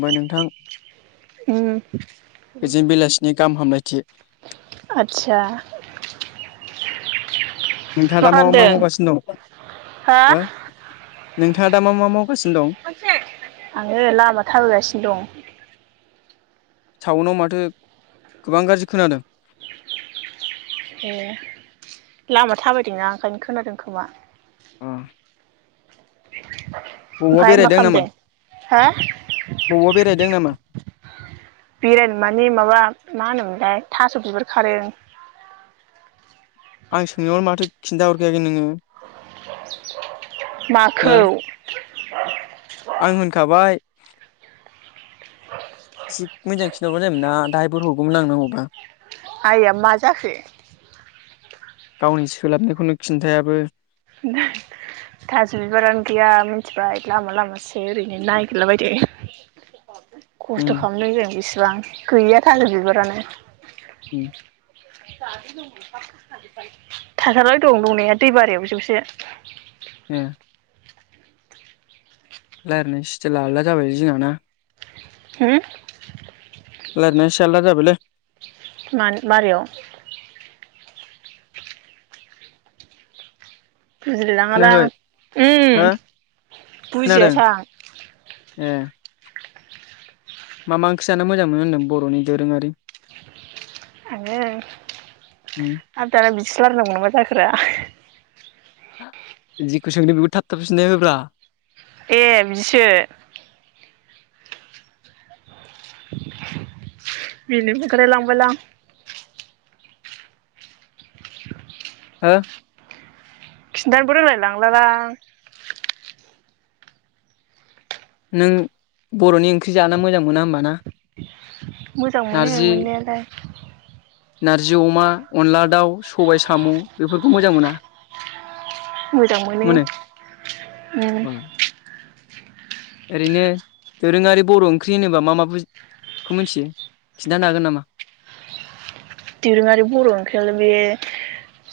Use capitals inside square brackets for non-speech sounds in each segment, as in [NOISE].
ओमफ्राय नोंथां उम गोजोन बेलासिनि गाहाम हामलायथि आतचा नोंथाङा दा मा मा मावगासिनो दं हा नोंथाङा दा मा मा मावग आङो लामा थाबोगासिनो दं साउन्डाव माथो गोबां गाज्रि खोनादों ए लामा थाबायदोंना ओंखायनो खोनादों खोमा अ' बबावबा ओमफ्राय मा बेरायदों नामा? खालामदों हा बबावबा बेरायदों नामा? बेरायनो माने माबा मा होनोमोनलाय थास' बिबार खादों। आं सोंनायाव माथो खिन्थाहरखायाखै नोङो हो माखौ आं होनखाबाय एसे मोजां खिनथाहरबानो जायोमोन ना दाहायफोर हरगौमोन आं नांगौबा आइया मा जाखो गावनि सोलाबनायखौनो खिन्थायाबो [UNINTELLIGIBLE] थास' बिबारानो गैया मिथिबाय लामा लामासो ओरैनो नागिरला बायदों। उम खस्थ' खालामदों जों बिसिबां गैया थालिर बिबारानो उम थाथारबाय दं दंनाया दै बारियाव जौसे उम रायज्लायनाय सटेला आलदा जाबायलै जोंना ना? हो रायलायनाया एसे आलदा जाबायलै मानोबा आरो बुजिलायलाङालां खोनायाखै हो उम खोनादों बुजियासां ए मा मा ओंख्रि जानो मोजां मोनो होनदों बर'नि दोरोङारि आङो उम आदाना बिदिस बारनो मा मा जाखो रा जेखौ सोंदों बेखौ थाब थाब फिननाय होब्रा ए बिदिसो मिनिनोबो ओंखारलाय लांबायलां। हा? खिनथानोबो रोंलाय लांलालां नों बर'नि ओंख्रि जानो मोजां मोना होमबा ना मोजां मोनो नारजि मोननायालाय नारजि अमा अनला दाउ सबाय साम' बेफोरखौ मोजां मोना? मोजां मोनो उम ओरैनो दोरोङारि बर' ओंख्रि होनोबा मा मा बुजियो? खौ मिथियो खिनथानो हागोन नामा? दोरोङारि बर' ओंख्रियाल बे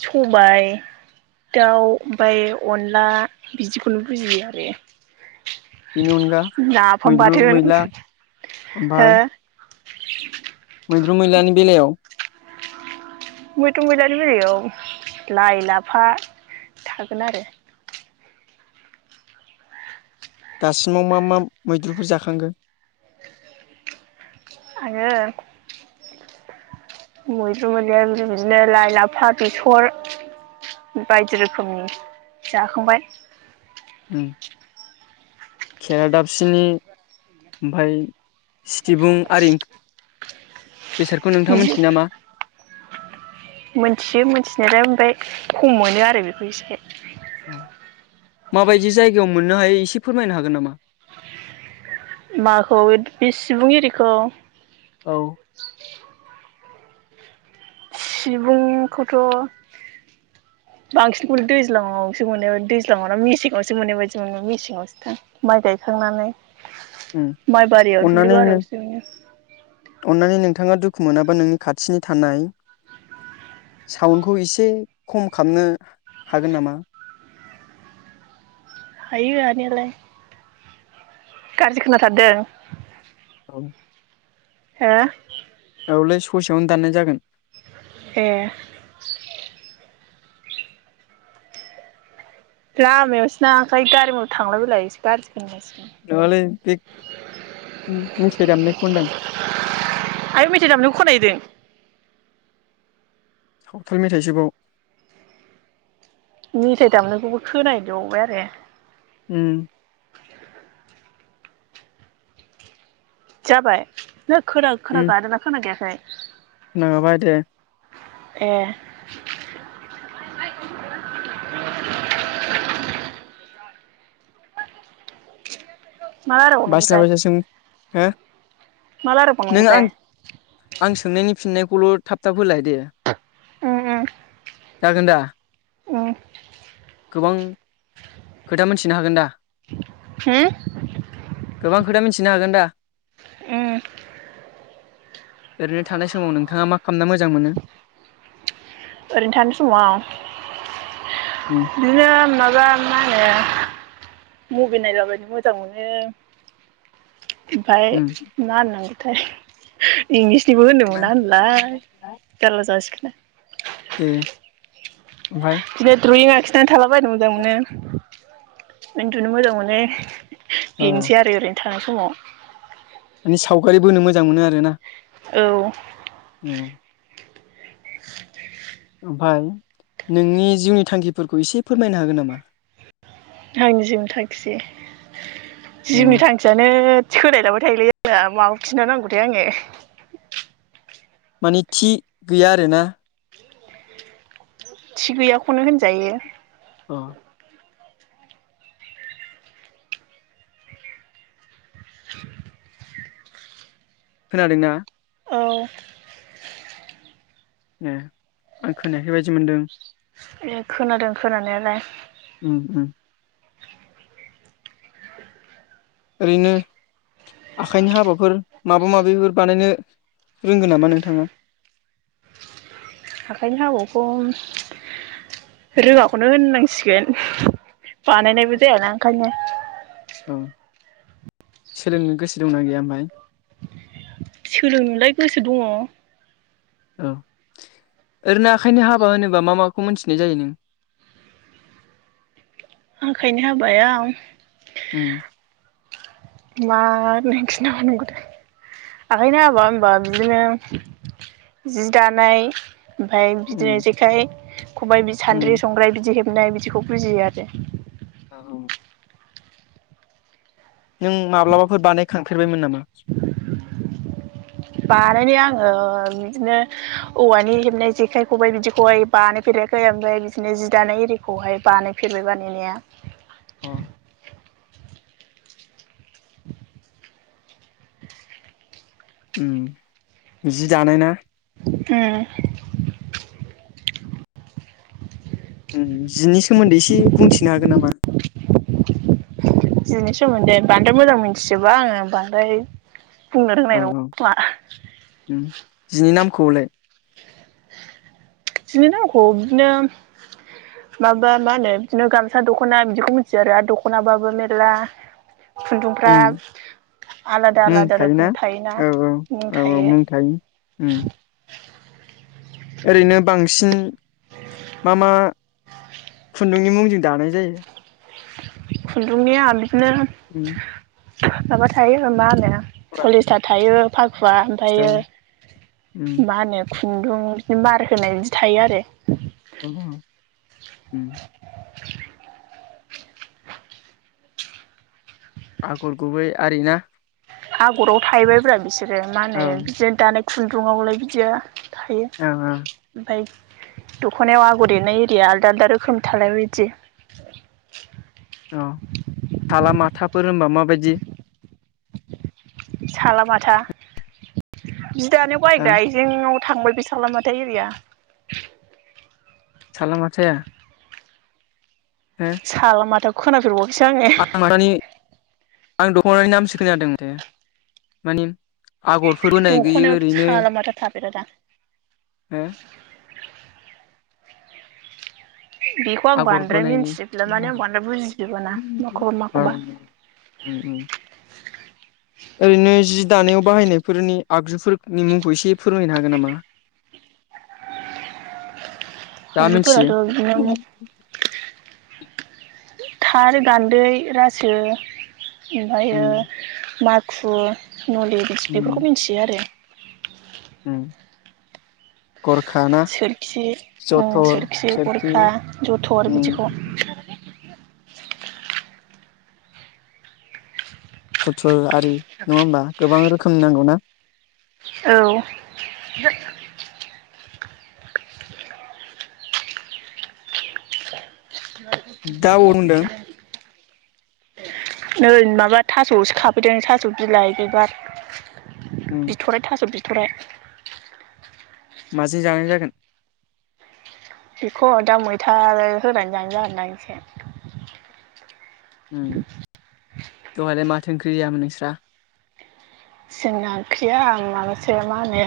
सबाय दाउ ओमफाय अनला बिदिखौनो बुजियो आरो बेनि अनगा नाफाम मैद्रु बाथोन मैला हो? ओमफाय मैद्रु मैलानि बेलायाव मैद्रु मैलानि बेलायाव लाइ लाफा थागोन आरो दासिमाव मा मा मैद्रुफोर जाखांखो? आङो मैद्रु मैलायाबो बिदिनो लाइ लाफा बेसर बायदि रोखोमनि जाखांबाय उम खेरा दाफसिनि ओमफाय सिबुं आरि बेसोरखौ नोंथाङा बिदि मिथियो नामा? मोनथियो मोनथिनायालाय ओमफाय खम मोनो आरो बेखौ एसे। माबायदि जायगायाव मोननो हायो एसे फोरमायनो हागोन नामा? माखौ बे सिबुं एरिखौ? औ। सिबुंखौथ' [INAUDIBLE] बांसिनखौनो दैज्लाङावसो मोनो दैज्लाङाव ना मेसेङावसो मोननाय बायदि मोनो मेसेङावसो दां माइ गाय थांनानै उम माइबारियाव दुब्लि अन्नानै नों बारियावसो नुयो अन्नानै नोंथाङा दुखु मोनाबा नोंनि खाथिनि थानाय साउन्डखौ इसे खम खामनो हागोन नामा? [INAUDIBLE] हायो हानायालाय गाज्रि खोनाथारदों औ। हो औ लै ससेयावनो दाननाय जागोन ए लामायावसो ना ओंखाय गारि मटर थांलाय फैलाय खोनागासिनो नङालै बे मेथाय दामनायखौ होनदां आयौ मेथाइ दामनायखौ खोनाहैदों? सावथाल मेथायसोबाव मेथाइ दामनायखौबो खोनाहैलाय बावबाय आरो उम जाबाय नों खोना खोनागादोंना खोनागायाखै? खोनागाबाय दे ए [INAUDIBLE] मा बायसिना रायलायबावनांगौथाय बायसासिम हो मा नों रायलायबावनांगौथाय आं आं सोंनायनि फिननायखौल' थाब थाब होलाय दे उम उम जागोन दा उम गोबां खोथा मोनथिनो हागोन दा होम गोबां खोथा मिथिनो हागोन दा उम ओरैनो थानाय समाव नोंथाङा मा खामना मोजां मोनो? ओरैनो थानाय समाव उम बिदिनो माबा मा होनो मुभि नायलाबायनो मोजां मोनो ओमफाय उम मा होननांगौथाय इंलिस निबो होननो मोना होनलाय जारला जासिगोना दे ओमफाय बिदिनो द्रयिं आखिनानै थालाबायनो मोजां मोनो, उन्दुनो मोजां मोनो औ बेनोसै आरो ओरैनो थानाय समाव माने सावगारि बोनो मोजां मोनो आरो ना औ [INAUDIBLE] ओमफाय नोंनि जिउनि थांखिफोरखौ एसे फोरमायनो हागोन नामा आंनि जिउनि थांखि औ जिउनि थांखियानो सोलायलाबाय थायोलै आंनिया माखौ खोन्था नांगौथाय आङो माने थि गैया आरोना थि गैयाखौनो होनजायो [INAUDIBLE] [INAUDIBLE] खोनादोंना औ ए आं खोनायाखै बायदि मोनदों ए खोनादों खोनानायालाय उम उम ओरैनो आखाइनि हाबाफोर माबा माबिफोर बानायनो रोंगो नामा नोंथाङा? [INAUDIBLE] आखाइनि आबौखौ रोङाखौनो होननांसिगोन बानायनायबो जायाना ओंखायनो औ सोलोंनो गोसो दंना गैया ओमफाय? सोलोंनोलाय गोसो दङ औ ओरैनो आखायनो हाबा होनोबा मा माखौ मोनथिनाय जायो नों [INAUDIBLE] आखायनि हाबायाव होम मा होननानै खिन्था बावनांगौथाय आखायनि हाबा होनबा बिदिनो जि दानाय ओमफाय उम बिदिनो जेखाइ खबाइ बि सान्द्रि उम संग्राय बिदि हेब नाय बिदिखौ बुजियो आरो औ नों माब्लाबाफोर बानायखांफेरबायमोन नामा? बानायनाय आङो बिदिनो औवानि हेबनाय जेखाइ खबाइ बिदिखौहाय बानायफे राखै ओमफ्राय बिदिनो जि दानाय एरिखौहाय बानायफेरबाय बानायनाया अ उम जि दानाय ना उम उम जिनि सोमोन्दै एसे बुंथिनो हागोन नामा? जिनि सोमोन्दै बांद्राय मोजां मोनथिजोबा आङो बांद्राय बुंनो औ रोंनाय नङा औ खोमा। उम जिनि नामखौलाय? जिनि नामखौ बिदिनो माबा मा होनो बिदिनो गामसा दख'ना बिदिखौ मिथियो आरो दखनाबाबो मेर्ला खुन्दुंफ्रा उम आलादा मुं आलादा रोखोम थायोना औ औ औ औ मुं थायो उम। ओरैनो बांसिन मा मा खुन्दुंनि मुंजों दानाय जायो? खुन्दुंनिया बिदिनो उम माबा थायो मा होनो औ पलिसतार थायो फाखुवा ओमफायो उम मा होनो खुन्दुं बिदिनो मार होनाय बिदि थायो आरो। उम उम। आगर गुबै आरि ना? आगराव थाहैबायब्रा बिसोरो मा औ होनो बिदिनो दानाय खुन्दुंआवलाय बिदिया थायो औ ओमफाय दख'नायाव आगर एरनाय एरिया आलदा आलदा रोखोम थालायबाय इदि। औ थाला माथाफोर होनबा माबायदि? साला माथा जि दानो ओ बायग्रा आइजेंआव थांबाय बि साला माथा इरिया। साला माथाया? हो साला माथाखौ खोनाफेरबावा आं माबानि आं दख'नाानि नामसो खोनासो खोनादों माथो माने आगरफोर बोनाय गैयि दख'नायावथ' ओरैनो सालामाथा थाफेरा दा हो? बेखौ आं बांद्राय आगर मिथिजोबला माने आं बांद्राय बोनायनि बुजिजोबाना माखौबा औ माखौबा उम उम। ओरैनो जि दानायाव बाहायनायफोरनि आगजुफोरनि मुंखौ एसे फोरमायनो हागोन नामा? दा आगजुफोराथ' मोनथियो? बिदिनो थात, गान्दै, रासो, ओमफायो उम माखु नले बेफोरखौ उम मिथियो आरो। उम। गरखा ना सोरखि ओं जथर सोरखि गरखा जथर उम बिदिखौ फुथुल आरि नङा होमबा गोबां रोखोमनि नांगौ ना? औ [UNINTELLIGIBLE] दा अ होनदों नै माबा थास'सो खाफैदों थास' बिलाइ बिबार उम बिथ'राय थास' बि थ'राय। माजों जानाय जागोन? बेखौ दा मैथा होनानै जानाय जागोनदां एसे। उम दहायलाय माथो ओंख्रि जायामोन नोंस्रा? जोंना ओंख्रिया माबासो मा होनो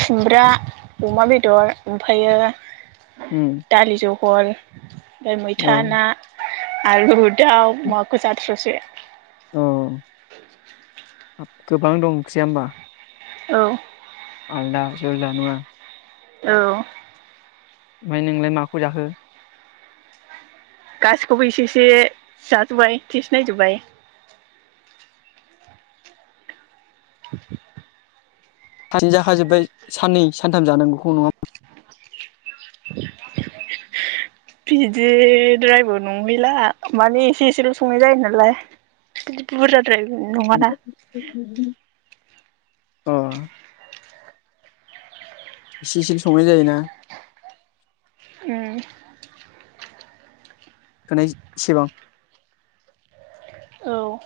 खुमब्रा अमा बेदर ओमफायो उम दालि जहल ओमफ्राय औ मैथा ना आलु दाउ माखो जाथ्र'सो। [INAUDIBLE] हाब गोबां दं ओंख्रिया होमबा? औ। आलदा जुलदा नङा। औ। ओमफ्राय नोंलाय माखौ जाहो। गासिखौबो एसे इसे जाजोब्बाय थेसनायजोबबाय। [INAUDIBLE] सानसेनो जाखाजोब्बाय साननै सानथाम जानांगौखौ नङाहोमबा। [INAUDIBLE] बिदिद्रायबो नंहैला माने एसे एसेल' संनाय जायो नालाय। बि बुरजाद्राय नङाना। नङा [UNINTELLIGIBLE] अ। इसे इसेल' संनाय जायोना। उम। होनायसेबां। औ।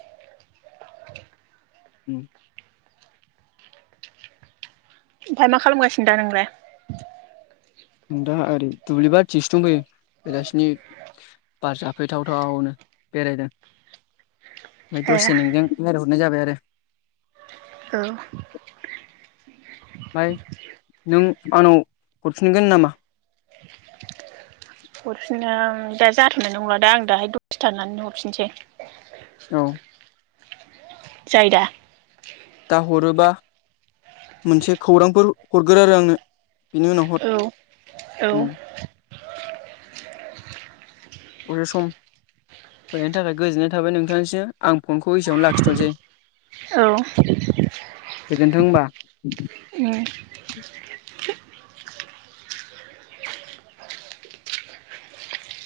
उम। ओमफ्राय मा खालामगासिनो दा नोंलाय। ओं दा ओरै दुब्लिबारथिसो दंफैयो। बेलासिनि बार जाफैथावथावनो बेरायदों। ओमफ्राय ए दसे नोंजों लायरायहरनाय जाबाय आरो। औ। ओमाय नों आंनाव हरफिनगोन नामा। हरफिननो दा जाथारनाय नंला दा आं दाहाय दसथानानै हरफिनसै। औ जायोदा। दा हरोबा मोनसे खौरांफोर हरगोर आरो आंनो। बिनि उनावहर। औ औ दसे सम। बिनि थाखाय गोजोननाय थाबाय नोंथांनिसिम आं फनखौ एसेआवनो लाखिथ'नोसै। औ। गोजोन्थों होनबा। उम